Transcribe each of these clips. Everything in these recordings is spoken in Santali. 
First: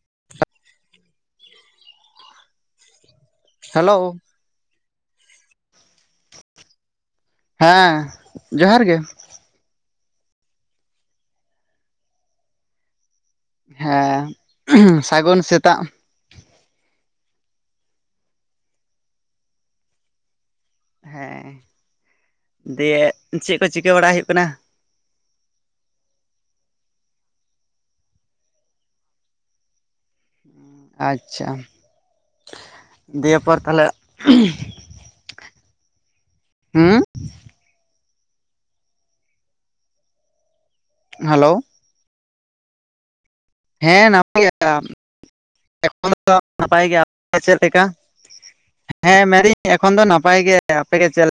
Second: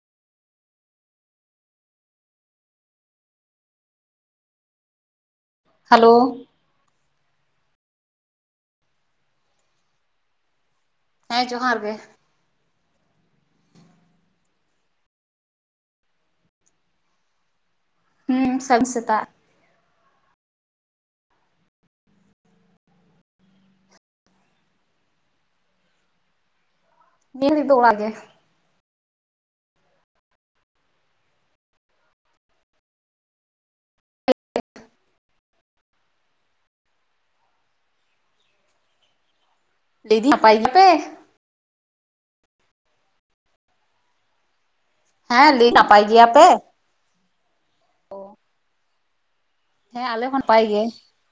[inaudible] ᱦᱮᱞᱳ ᱾ ᱦᱟᱞᱳ ᱾ ᱦᱮᱸ ᱡᱚᱦᱟᱨ ᱜᱮ ᱾ ᱦᱮᱸ ᱡᱚᱦᱟᱨ ᱜᱮ ᱾ ᱦᱮᱸ ᱥᱟᱹᱜᱩᱱ ᱥᱮᱛᱟᱜ ᱾ ᱦᱩᱸ ᱥᱟᱜ ᱥᱮᱛᱟᱜ ᱾ ᱦᱮᱸ ᱫᱤᱭᱮ ᱪᱮᱫ ᱠᱚ ᱪᱤᱠᱟᱹ ᱵᱟᱲᱟ ᱦᱩᱭᱩᱜ ᱠᱟᱱᱟ? ᱱᱤᱥ ᱫᱚ ᱚᱲᱟᱜ ᱜᱮ [unintelligible] ᱟᱪᱪᱷᱟ ᱫᱤᱭᱮ ᱯᱚᱨ ᱛᱟᱦᱚᱞᱮᱼᱼ ᱦᱩᱸ [inaudible] [inaudible] ᱱᱟᱯᱟᱭ ᱜᱮᱭᱟ ᱯᱮ ᱦᱟᱞᱳ ᱾ ᱦᱮᱸ ᱱᱟᱢᱟᱭ [inaudible] ᱦᱮᱸ ᱞᱟᱹᱭ ᱱᱟᱯᱟᱭ ᱜᱮᱭᱟ ᱛᱚ ᱾ ᱪᱮᱫ ᱞᱮᱠᱟ, ᱦᱮᱸ ᱢᱮᱲᱤ ᱮᱠᱷᱚᱱ ᱫᱚ ᱦᱮᱸ ᱟᱞᱮ ᱱᱟᱯᱟᱭ ᱦᱚᱸ ᱜᱮ ᱟᱯᱮᱜᱮ ᱪᱮᱫ ᱼᱼ [inaudible]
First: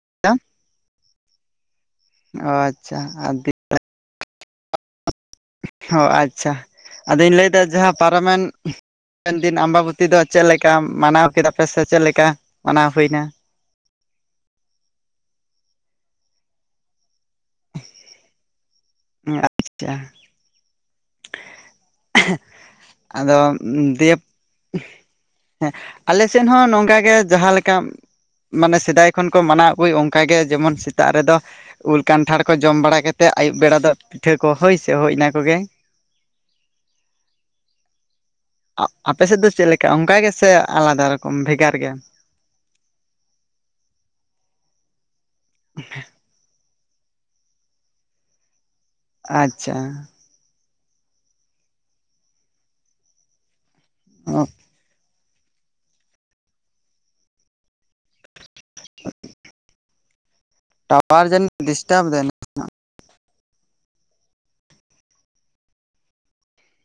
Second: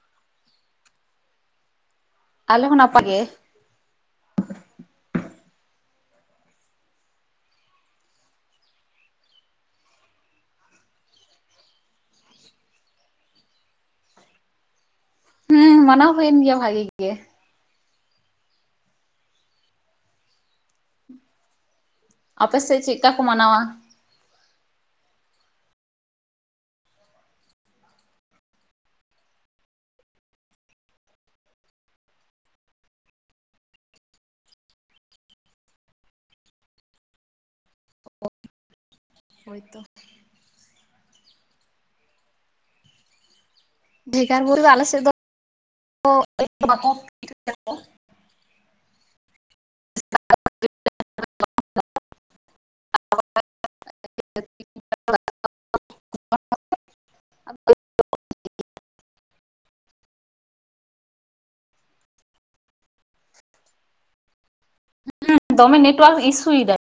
ᱟᱞᱮ ᱦᱚᱸ ᱟᱪᱪᱷᱟ ᱱᱟᱯᱟᱭ ᱜᱮ ᱟᱨ ᱫᱤ ᱦᱚ ᱟᱪᱪᱷᱟ, ᱟᱫᱚᱧ ᱞᱟᱹᱭᱫᱟ ᱡᱟᱦᱟᱸ ᱯᱟᱨᱚᱢᱮᱱᱼᱼ ᱦᱟᱯᱮᱱ ᱫᱤᱱ ᱟᱢᱵᱟᱵᱚᱛᱤ ᱫᱚ ᱪᱮᱫ ᱞᱮᱠᱟ ᱢᱟᱱᱟᱣ ᱠᱮᱫᱟ ᱯᱮ ᱥᱮ ᱪᱮᱫ ᱞᱮᱠᱟ ᱢᱟᱱᱟᱣ ᱦᱩᱭᱱᱟ? ᱦᱩᱸ ᱢᱟᱱᱟᱣ ᱦᱩᱭᱮᱱ ᱜᱮᱭᱟ ᱵᱷᱟᱜᱤ ᱜᱮ? ᱩᱦ [unintelligible] [unintelligible] ᱟᱯᱮ ᱥᱮᱫ ᱪᱮᱫ ᱞᱮᱠᱟ ᱠᱚ ᱟᱫᱚ ᱢᱟᱱᱟᱣᱟ ᱫᱮᱯ ᱦᱮᱸ ᱟᱞᱮ ᱥᱮᱫ ᱦᱚᱸ ᱱᱚᱝᱠᱟ ᱜᱮ ᱡᱟᱦᱟᱸ ᱞᱮᱠᱟ ᱢᱟᱱᱮ ᱥᱮᱫᱟᱭ ᱠᱷᱚᱱ ᱠᱚ ᱢᱟᱱᱟᱣ ᱟᱹᱜᱩᱭ ᱚᱱᱠᱟᱜᱮ ᱡᱮᱢᱚᱱ ᱥᱮᱛᱟᱜ ᱨᱮᱫᱚ ᱩᱞ ᱠᱟᱱᱴᱷᱟᱲ ᱠᱚ ᱡᱚᱢ ᱵᱟᱲᱟ ᱠᱟᱛᱮᱫ ᱟᱹᱭᱩᱵ ᱵᱮᱲᱟ ᱫᱚ ᱯᱤᱴᱷᱟᱹ ᱠᱚ ᱦᱳᱭ ᱥᱮ ᱦᱳᱭ ᱤᱱᱟᱹ ᱠᱚᱜᱮ ᱟᱯᱮᱥᱮᱫ ᱫᱚ ᱪᱮᱫ ᱦᱳᱭᱛᱚ ᱞᱮᱠᱟ ᱚᱱᱠᱟ ᱜᱮ ᱥᱮ ᱟᱞᱟᱫᱟ ᱨᱚᱠᱚᱢ ᱵᱷᱮᱜᱟᱨ ᱜᱮᱭᱟ ᱵᱷᱮᱜᱟᱨ ᱵᱚᱞᱮ ᱫᱚ [unintelligible] ᱟᱪᱪᱷᱟ ᱚ [unintelligible] ᱴᱟᱣᱟᱨ ᱡᱟᱹᱱᱤᱡ ᱰᱤᱥᱴᱟᱵᱽ ᱫᱟᱭ ᱱᱟᱥᱮᱱᱟᱜ [unintelligible] ᱫᱚᱢᱮ ᱱᱮᱴᱣᱟᱨᱠ ᱤᱥᱥᱩ ᱮᱫᱟᱭ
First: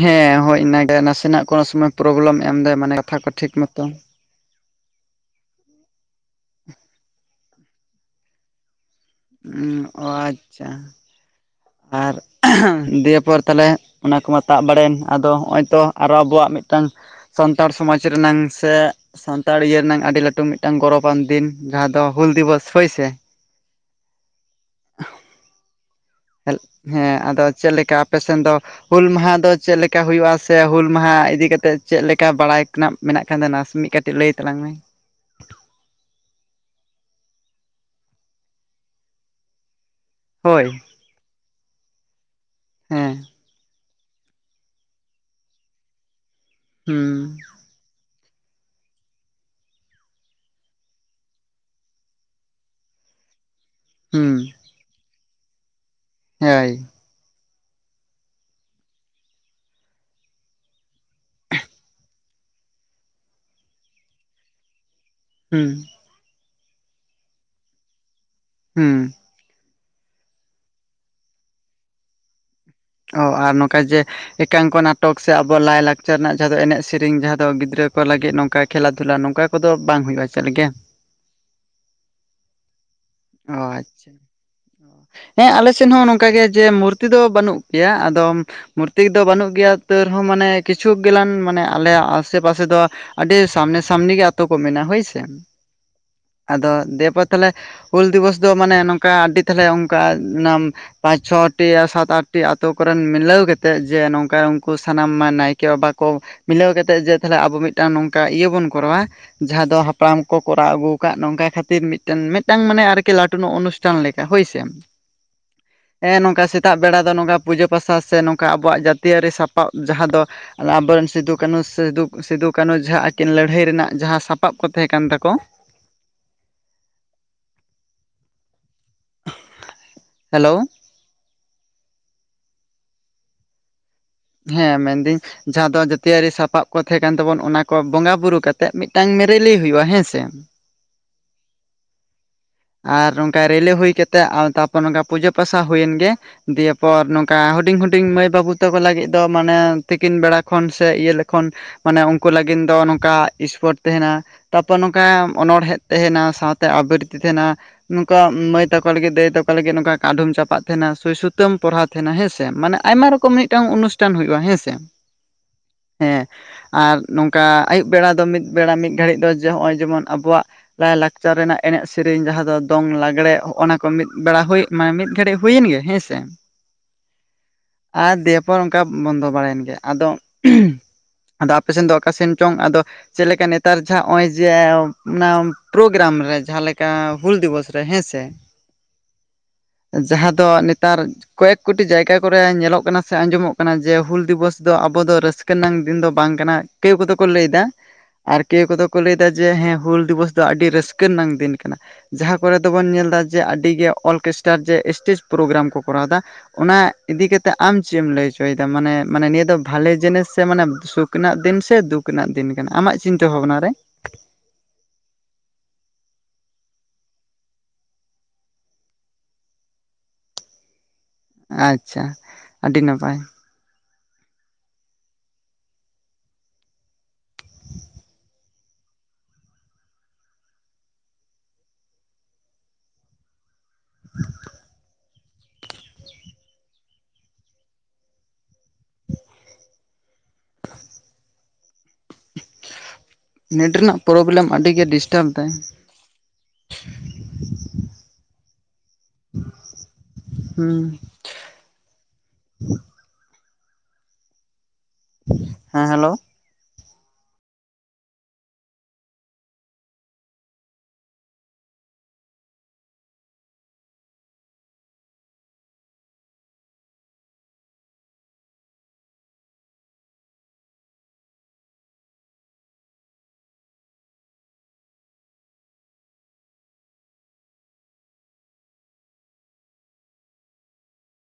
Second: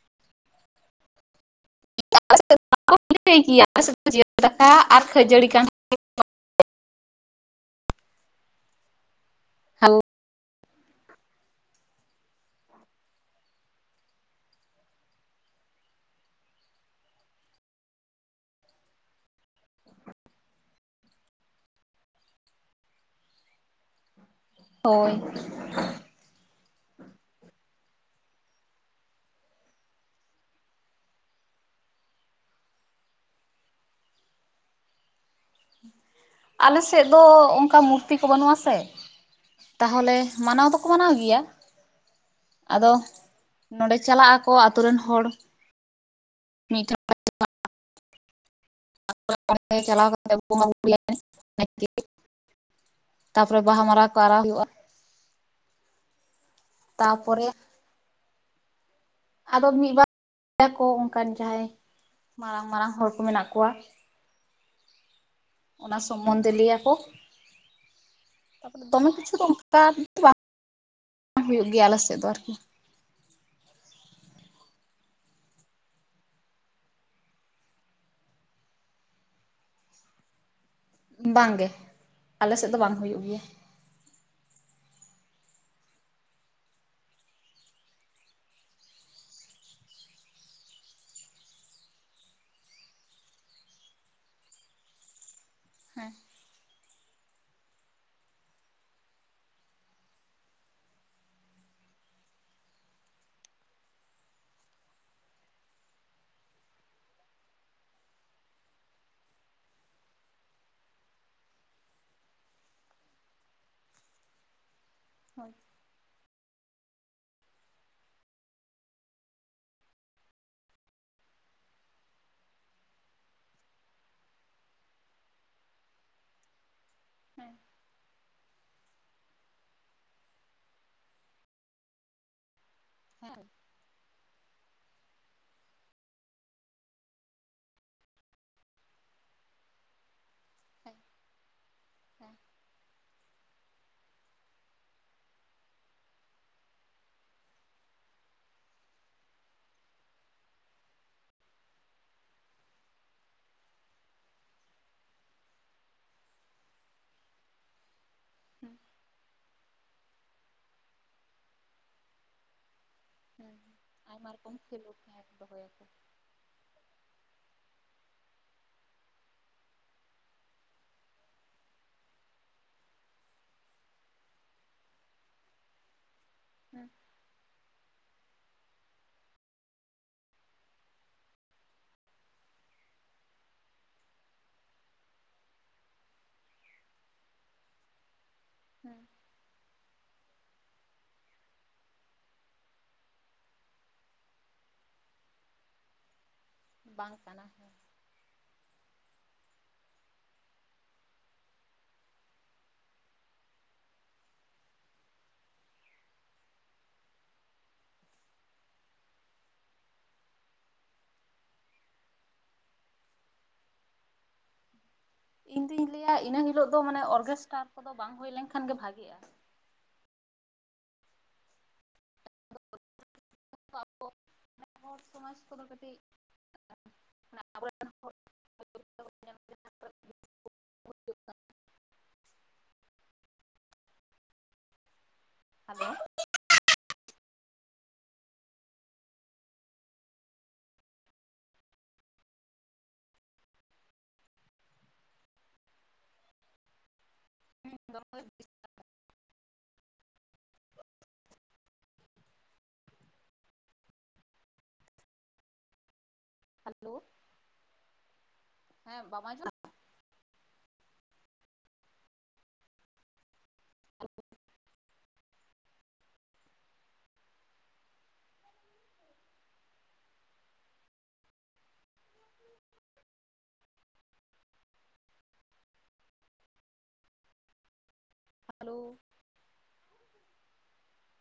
ᱦᱮᱸ ᱦᱳᱭ ᱤᱱᱟᱹᱜᱮ ᱱᱟᱥᱮᱱᱟᱜ ᱠᱳᱱᱳ ᱥᱚᱢᱚᱭ ᱯᱨᱚᱵᱞᱮᱢ ᱮᱢᱫᱟᱭ ᱢᱟᱱᱮ ᱠᱟᱛᱷᱟ ᱠᱚ ᱴᱷᱤᱠ [unintelligible] ᱢᱚᱛᱚ ᱟᱞᱮ ᱥᱮᱫ ᱫᱚ ᱡᱤᱞ ᱫᱟᱠᱟ ᱟᱨ ᱠᱷᱟᱹᱡᱟᱹᱲᱤ ᱠᱟᱱ ᱚ ᱟᱪᱪᱷᱟ ᱟᱨ ᱫᱤᱭᱮ ᱯᱚᱨ ᱛᱟᱦᱚᱞᱮ ᱚᱱᱟ ᱠᱚᱢᱟ ᱛᱟᱵ ᱵᱟᱲᱟᱭᱮᱱ ᱟᱫᱚ ᱦᱚᱸᱜᱼᱚᱭ ᱛᱚ ᱟᱨᱚ ᱟᱵᱚᱣᱟᱜ ᱢᱤᱫᱴᱟᱝ ᱥᱟᱱᱛᱟᱲ ᱥᱚᱢᱟᱡᱽ ᱨᱮᱱᱟᱝ ᱥᱮ ᱥᱟᱱᱛᱟᱲ ᱤᱭᱟᱹᱱᱟᱝ ᱟᱹᱰᱤ ᱞᱟᱹᱴᱩ ᱢᱤᱫᱴᱟᱝ ᱜᱚᱨᱚᱵᱟᱱ ᱫᱤᱱ ᱡᱟᱦᱟᱸ ᱫᱚ ᱦᱩᱞ ᱫᱤᱵᱚᱥ ᱦᱳᱭ ᱥᱮ ᱦᱳᱭ [unintelligible] ᱦᱮᱸ ᱟᱫᱚ ᱪᱮᱫ ᱞᱮᱠᱟ ᱟᱯᱮᱥᱮᱫ ᱫᱚ ᱦᱩᱞ ᱢᱟᱦᱟ ᱫᱚ ᱪᱮᱫ ᱞᱮᱠᱟ ᱦᱩᱭᱩᱜᱼᱟ ᱥᱮ ᱦᱩᱞ ᱢᱟᱦᱟ ᱤᱫᱤ ᱠᱟᱛᱮᱜ ᱪᱮᱫ ᱞᱮᱠᱟ ᱵᱟᱲᱟᱭ ᱠᱟᱱᱟᱯ ᱢᱮᱱᱟᱜ ᱠᱷᱟᱱ ᱫᱚ ᱱᱟᱥᱮᱱᱤᱡ ᱠᱟᱹᱴᱤᱡ ᱞᱟᱹᱭ ᱛᱟᱞᱟᱝ ᱢᱮ ᱟᱞᱮᱥᱮᱫ ᱫᱚ ᱚᱱᱠᱟ ᱢᱩᱨᱛᱤ ᱠᱚ ᱵᱟᱹᱱᱩᱜᱼᱟ ᱥᱮ ᱛᱟᱦᱚᱞᱮ ᱦᱳᱭ ᱢᱟᱱᱟᱣ ᱫᱚᱠᱚ ᱢᱟᱱᱟᱣ ᱜᱮᱭᱟ᱾ ᱟᱫᱚ ᱦᱮᱸ ᱱᱚᱰᱮ ᱪᱟᱞᱟᱜ ᱟᱠᱚ ᱟᱹᱛᱩ ᱨᱮᱱ ᱦᱚᱲ ᱢᱤᱜ ᱦᱩᱸ [unintelligible] ᱪᱟᱞᱟᱣ ᱠᱟᱛᱮ ᱩᱱᱠᱩ ᱦᱚᱢ [unintelligible] ᱛᱟᱯᱚᱨᱮ ᱵᱟᱦᱟ ᱢᱟᱨᱟ ᱠᱚ ᱦᱩᱸ ᱟᱨᱟᱣ ᱦᱩᱭᱩᱜᱼᱟ᱾ ᱦᱮᱭ ᱛᱟᱯᱚᱨᱮ ᱟᱫᱚ ᱢᱤᱫ ᱵᱟᱨᱭᱟᱠᱚ ᱚᱱᱠᱟᱱ ᱡᱟᱦᱟᱸᱭ ᱢᱟᱨᱟᱝᱼᱢᱟᱨᱟᱝ ᱦᱚᱲ ᱠᱚ ᱢᱮᱱᱟᱜ ᱠᱚᱣᱟ᱾ ᱦᱩᱸ ᱚᱱᱟ ᱥᱚᱢᱵᱚᱱᱫᱷᱮ ᱞᱟᱹᱭ ᱟᱠᱚ ᱛᱟᱯᱚᱨᱮ ᱦᱩᱸ ᱫᱚᱢᱮ ᱠᱤᱪᱷᱩ ᱫᱚ [unintelligible] ᱦᱩᱭᱩᱜ ᱜᱮᱭᱟ ᱟᱞᱮ ᱥᱮᱫ ᱫᱚ ᱟᱨᱠᱤ ᱚ ᱟᱨ ᱱᱚᱝᱠᱟ ᱡᱮ ᱮᱠᱟᱝᱠᱚ ᱱᱟᱴᱚᱠ ᱥᱮ ᱟᱵᱚᱣᱟᱜ ᱞᱟᱭᱼᱞᱟᱠᱪᱟᱨ ᱨᱮᱱᱟᱜ ᱡᱟᱦᱟᱸ ᱫᱚ ᱮᱱᱮᱡ ᱥᱮᱨᱮᱧ ᱡᱟᱦᱟᱸ ᱫᱚ ᱜᱤᱫᱽᱨᱟᱹ ᱠᱚ ᱞᱟᱹᱜᱤᱫ ᱱᱚᱝᱠᱟ ᱠᱷᱮᱞᱟ ᱛᱷᱩᱞᱟ ᱱᱚᱝᱠᱟ ᱠᱚᱫᱚ ᱵᱟᱝ ᱦᱩᱭᱩᱜᱼᱟ ᱪᱮᱫ ᱞᱮᱜᱮ ᱵᱟᱝ ᱜᱮ ᱟᱞᱮᱥᱮᱫ ᱫᱚ ᱵᱟᱝ ᱦᱩᱭᱩᱜ ᱜᱮᱭᱟ᱾ ᱚ ᱟᱪᱪᱷᱟ ᱦᱮᱸ ᱟᱞᱮ ᱥᱮᱫ ᱦᱚᱸ ᱱᱚᱝᱠᱟ ᱜᱮ ᱡᱮ ᱢᱩᱨᱛᱤ ᱫᱚ ᱵᱟᱹᱱᱩᱜ ᱯᱮᱭᱟ ᱟᱫᱚᱢ ᱢᱩᱨᱛᱤ ᱫᱚ ᱵᱟᱹᱱᱩᱜ ᱜᱮᱭᱟ ᱛᱟᱹᱣ ᱨᱮᱦᱚᱸ ᱢᱟᱱᱮ ᱠᱤᱪᱷᱩ ᱜᱮᱞᱟᱱ ᱢᱟᱱᱮ ᱟᱞᱮ ᱟᱜ ᱟᱥᱮ ᱯᱟᱥᱮ ᱫᱚ ᱟᱹᱰᱤ ᱥᱟᱢᱱᱮ ᱥᱟᱹᱢᱱᱤ ᱜᱮ ᱟᱛᱚ ᱠᱚ ᱢᱮᱱᱟᱜ ᱦᱳᱭ ᱥᱮ, ᱦᱮᱸ ᱟᱫᱚ ᱫᱮ ᱵᱟ- ᱛᱟᱦᱚᱞᱮ ᱦᱩᱞ ᱫᱤᱵᱚᱥ ᱫᱚ ᱢᱟᱱᱮ ᱱᱚᱝᱠᱟ ᱟᱹᱰᱤ ᱛᱟᱦᱚᱞᱮ ᱚᱱᱠᱟ ᱚᱱᱟᱢ ᱯᱟᱸᱪ ᱪᱷᱚᱴᱤ ᱥᱟᱛ ᱟᱴᱴᱤ ᱟᱛᱚ ᱠᱚᱨᱮᱱ ᱢᱤᱞᱟᱹᱣ ᱠᱟᱛᱮᱫ ᱡᱮ ᱱᱚᱝᱠᱟ ᱩᱱᱠᱩ ᱥᱟᱱᱟᱢ ᱱᱟᱭᱠᱮ ᱵᱟᱵᱟ ᱠᱚ ᱢᱤᱞᱟᱹᱣ ᱠᱟᱛᱮ ᱡᱮ ᱛᱟᱦᱞᱮ ᱟᱵᱚ ᱢᱤᱫᱴᱟᱱ ᱱᱚᱝᱠᱟ ᱤᱭᱟᱹ ᱵᱚᱱ ᱠᱚᱨᱟᱣᱟ ᱡᱟᱦᱟᱸ ᱫᱚ ᱦᱟᱯᱲᱟᱢ ᱠᱚ ᱠᱚᱨᱟᱣ ᱟᱹᱜᱩᱣ ᱠᱟᱫ ᱱᱚᱝᱠᱟ ᱠᱷᱟᱹᱛᱤᱨ ᱢᱤᱫᱴᱮᱱ ᱢᱤᱫ ᱢᱤᱫᱴᱟᱝ ᱢᱟᱱᱮ ᱟᱨᱠᱤ ᱞᱟᱹᱴᱩ ᱱᱚᱜ ᱚᱱᱩᱥᱴᱷᱟᱱ ᱞᱮᱠᱟ ᱦᱳᱭ ᱥᱮ᱾ ᱦᱳᱭ᱾ ᱦᱮᱸ ᱱᱚᱝᱠᱟ ᱥᱮᱛᱟᱜ ᱵᱮᱲᱟ ᱫᱚ ᱱᱚᱝᱠᱟ ᱯᱩᱡᱟᱹ ᱯᱟᱥᱟ ᱥᱮ ᱱᱚᱝᱠᱟ ᱟᱵᱚᱣᱟᱜ ᱡᱟᱹᱛᱤᱭᱟᱹᱨᱤ ᱥᱟᱯᱟᱵᱽ ᱡᱟᱦᱟᱸ ᱫᱚ ᱚᱱᱟ ᱟᱵᱚᱨᱮᱱ ᱥᱤᱫᱩ ᱠᱟᱱᱩ ᱥᱤᱫᱩ, ᱥᱤᱫᱩ ᱠᱟᱹᱱᱩ ᱡᱟᱦᱟᱸ ᱟᱹᱠᱤᱱ ᱞᱟᱹᱲᱦᱟᱹᱭ ᱨᱮᱱᱟᱜ ᱡᱟᱦᱟᱸ ᱥᱟᱯᱟᱵ ᱠᱚ ᱛᱟᱦᱮᱸ ᱠᱟᱱ ᱛᱟᱠᱚ᱾ ᱦᱮᱸ ᱦᱮᱞᱳ᱾ ᱦᱮᱸ᱾ ᱦᱮᱸ ᱢᱮᱱ ᱫᱤᱧ᱾ ᱡᱟᱦᱟᱸ ᱫᱚ ᱡᱟᱹᱛᱤᱭᱟᱹᱨᱤ ᱥᱟᱯᱟᱵ ᱠᱚ ᱛᱟᱦᱮᱸ ᱠᱟᱱ ᱛᱟᱵᱚᱱ ᱚᱱᱟ ᱠᱚ ᱵᱚᱸᱜᱟ ᱵᱩᱨᱩ ᱠᱟᱛᱮᱜ ᱢᱤᱫᱴᱟᱝ ᱨᱮᱞᱤ ᱦᱩᱭᱩᱜ-ᱟ ᱦᱮᱸ ᱥᱮ᱾ ᱦᱮᱸ ᱟᱨ ᱱᱚᱝᱠᱟ ᱨᱮᱞᱮ ᱦᱩᱭ ᱠᱟᱛᱮ ᱟᱨ ᱛᱟᱨᱯᱚᱨ ᱱᱚᱝᱠᱟ ᱯᱩᱡᱟᱹ ᱯᱟᱥᱟ ᱦᱩᱭᱮᱱ ᱜᱮ᱾ ᱫᱤᱭᱮ ᱯᱚᱨ ᱱᱚᱝᱠᱟ ᱦᱩᱰᱤᱧ ᱦᱩᱰᱤᱧ ᱢᱟᱹᱭ ᱵᱟᱹᱵᱩ ᱛᱟᱠᱚ ᱞᱟᱹᱜᱤᱫ ᱫᱚ ᱢᱟᱱᱮ ᱛᱤᱠᱤᱱ ᱵᱮᱲᱟ ᱠᱷᱚᱱ ᱥᱮ ᱤᱭᱟᱹ ᱞᱮᱠᱷᱚᱱ ᱢᱟᱱᱮ ᱩᱱᱠᱩ ᱞᱟᱹᱜᱤᱱ ᱫᱚ ᱱᱚᱝᱠᱟ ᱥᱯᱳᱴ ᱛᱟᱸᱦᱮᱱᱟ᱾ ᱛᱟᱯᱚᱨ ᱱᱚᱝᱠᱟ ᱚᱱᱚᱬᱦᱮᱸᱫ ᱛᱮᱸᱦᱮᱱᱟ ᱥᱟᱶᱛᱮ ᱟᱵᱨᱤ ᱛᱤ ᱛᱟᱸᱦᱮᱱᱟ ᱱᱚᱝᱠᱟ ᱢᱟᱹᱭ ᱛᱟᱠᱚ ᱞᱟᱹᱜᱤᱫ ᱫᱟᱹᱭ ᱛᱟ ᱠᱚ ᱞᱟᱹᱜᱤᱫ ᱱᱚᱝᱠᱟ ᱠᱟᱰᱷᱩᱢ ᱪᱟᱯᱟᱫ ᱛᱟᱸᱦᱮᱱᱟ, ᱥᱩᱭ ᱥᱩᱛᱟᱹᱢ ᱯᱚᱨᱦᱟ ᱛᱟᱸᱦᱮᱱᱟ ᱦᱮᱸ ᱥᱮ ᱢᱟᱱᱮ ᱟᱭᱢᱟ ᱨᱚ ᱠᱚᱢ ᱦᱮᱸ ᱢᱤᱫᱴᱟᱝ ᱚᱱᱩᱥᱴᱷᱟᱱ ᱟᱭᱢᱟ ᱦᱩᱭᱩᱜ-ᱟ ᱨᱚᱠᱚᱢ ᱦᱮᱸᱥᱮ, ᱠᱷᱮᱞᱳᱰ ᱦᱮᱸ ᱫᱚᱦᱚᱭᱟᱠᱚ ᱦᱮᱸ᱾ ᱟᱨ ᱱᱚᱝᱠᱟ ᱟᱹᱭᱩᱵ ᱵᱮᱲᱟ ᱫᱚ ᱢᱤᱫ ᱵᱮᱲᱟ ᱢᱤᱫ ᱜᱷᱟᱹᱲᱤᱡ ᱫᱚ ᱡᱮ ᱦᱚᱸᱜ-ᱚᱭ ᱡᱮᱢᱚᱱ ᱟᱵᱚᱣᱟᱜ ᱞᱟᱭ-ᱞᱟᱠᱪᱟᱨ ᱨᱮᱱᱟᱜ ᱮᱱᱮᱡ ᱥᱮ ᱥᱮᱨᱮᱧ ᱡᱟᱦᱟᱸ ᱫᱚ ᱫᱚᱝ ᱞᱟᱜᱽᱬᱮ ᱚᱱᱟ ᱠᱚ ᱢᱤᱫ ᱵᱮᱲᱟ ᱦᱩᱭ ᱢᱟᱱᱮ ᱢᱤᱫ ᱜᱷᱟᱹᱲᱤᱡ ᱦᱩᱭᱮᱱ ᱜᱮ ᱦᱮᱸ ᱥᱮ᱾ ᱦᱩᱸ᱾ ᱟᱨ ᱫᱤᱭᱮ ᱯᱚᱨ ᱚᱱᱠᱟ ᱵᱚᱱᱫᱚ ᱵᱟᱲᱟᱭᱮᱱ ᱜᱮ ᱟᱫᱚ᱾ ᱟᱫᱚ ᱟᱯᱮ ᱥᱮᱱ ᱫᱚ ᱚᱠᱟ ᱥᱮᱱ ᱪᱚᱝ ᱟᱫᱚ? ᱪᱮᱫ ᱞᱮᱠᱟ ᱱᱮᱛᱟᱨ ᱡᱟᱦᱟᱸ ᱦᱚᱸᱜ-ᱚᱭ ᱡᱮ ᱢᱟᱱᱮ ᱯᱨᱳᱜᱨᱟᱢ ᱨᱮ ᱡᱟᱦᱟᱸ ᱞᱮᱠ ᱠᱟ ᱦᱩᱞ ᱫᱤᱵᱚᱥ ᱨᱮ ᱦᱮᱸ ᱥᱮ᱾ ᱦᱮᱸ᱾ ᱡᱟᱦᱟᱸ ᱫᱚ ᱱᱮᱛᱟᱨ ᱠᱚᱭᱮᱠ ᱠᱳᱴᱤ ᱡᱟᱭᱜᱟ ᱠᱚᱨᱮ ᱧᱮᱞᱚᱜ ᱠᱟᱱᱟ ᱥᱮ ᱟᱸᱡᱚᱢᱚᱜ ᱠᱟᱱᱟ ᱡᱮ ᱦᱩᱞ ᱫᱤᱵᱚᱥ ᱫᱚ ᱟᱵᱚ ᱫᱚ ᱨᱟᱹᱥ ᱠᱟᱹ ᱱᱟᱝ ᱫᱤᱱ ᱫᱚ ᱵᱟᱝ ᱠᱟᱱᱟ᱾ ᱠᱮᱣ ᱠᱚᱫᱚ ᱵᱟᱝ ᱠᱚ ᱠᱟᱱᱟ ᱞᱟᱹᱭ ᱫᱟ ᱦᱮᱸ ᱟᱨ ᱠᱮᱣ ᱠᱚ ᱫᱚ ᱠᱚ ᱞᱟᱹᱭ ᱮᱫᱟ ᱡᱮ ᱦᱮᱸ ᱦᱩᱞ ᱫᱤᱵᱚᱥ ᱫᱚ ᱟᱹᱰᱤ ᱨᱟᱹᱥᱠᱟᱹ ᱨᱮᱱᱟᱝ ᱫᱤᱱ ᱠᱟᱱᱟ ᱡᱟᱦᱟᱸ ᱠᱚᱨᱮ ᱫᱚ ᱵᱚᱱ ᱧᱮᱞᱫᱟ ᱡᱮ ᱟᱹᱰᱤ ᱜᱮ ᱚᱨᱠᱮᱥᱴᱟᱨ ᱡᱮ ᱮᱥᱴᱮᱡᱽ ᱯᱨᱳᱜᱨᱟᱢ ᱠᱚ ᱠᱚᱨᱟᱣᱮᱫᱟ᱾ ᱚᱱᱟ ᱤᱫᱤ ᱠᱟᱛᱮᱜ ᱟᱢ ᱪᱮᱫ ᱮᱢ ᱞᱟᱹᱭ ᱦᱚᱪᱚᱭ ᱫᱟ ᱢᱟᱱᱮ ᱢᱟᱱᱮ ᱱᱤᱭᱟᱹ ᱫᱚ ᱵᱷᱟᱞᱮ ᱡᱤᱱᱤᱥ ᱥᱮ ᱢᱟᱱᱮ ᱥᱩ ᱨᱮᱱᱟᱜ ᱫᱤᱱ ᱥᱮ ᱫᱩᱠ ᱨᱮᱱᱟᱜ ᱫᱤᱱ ᱠᱟᱱᱟ ᱟᱢᱟᱜ ᱪᱤᱱᱛᱟᱹ ᱵᱷᱟᱵᱱᱟ ᱨᱮ? ᱤᱧ ᱫᱩᱧ ᱞᱟᱹᱭᱟ ᱤᱱᱟᱹ ᱦᱤᱞᱳᱜ ᱫᱚ ᱢᱟᱱᱮ ᱚᱨᱜᱮᱥᱴᱟᱨ ᱠᱚ ᱫᱚ ᱵᱟᱝ ᱦᱩᱭ ᱞᱮᱱᱠᱷᱟᱱ ᱜᱮ ᱵᱷᱟᱜᱮᱜ-ᱟ᱾ ᱟᱪᱪᱷᱟ ᱟᱹᱰᱤ ᱱᱟᱯᱟᱭ᱾ [unintelligible] ᱦᱚᱲ ᱥᱚᱢᱟᱡᱽ ᱠᱚᱫᱚ ᱠᱟᱹᱴᱤᱡ [unintelligible] [inaudible] ᱦᱮᱞᱳ᱾ [inaudible] ᱱᱮᱴ ᱨᱮᱱᱟᱜ ᱯᱨᱚᱵᱞᱮᱢ ᱟᱹᱰᱤ ᱜᱮ ᱰᱤᱥᱴᱟᱵᱽ ᱫᱟᱭ ᱦᱩᱸ ᱫᱚᱦᱚᱭ ᱵᱤᱱ᱾ ᱦᱩᱸ᱾ ᱦᱮᱸ ᱦᱮᱞᱳ᱾ ᱦᱮᱞᱳ᱾ ᱦᱮᱸ ᱵᱟᱢ ᱟᱸᱡᱚᱢ [unintelligible] ᱦᱟᱞᱳ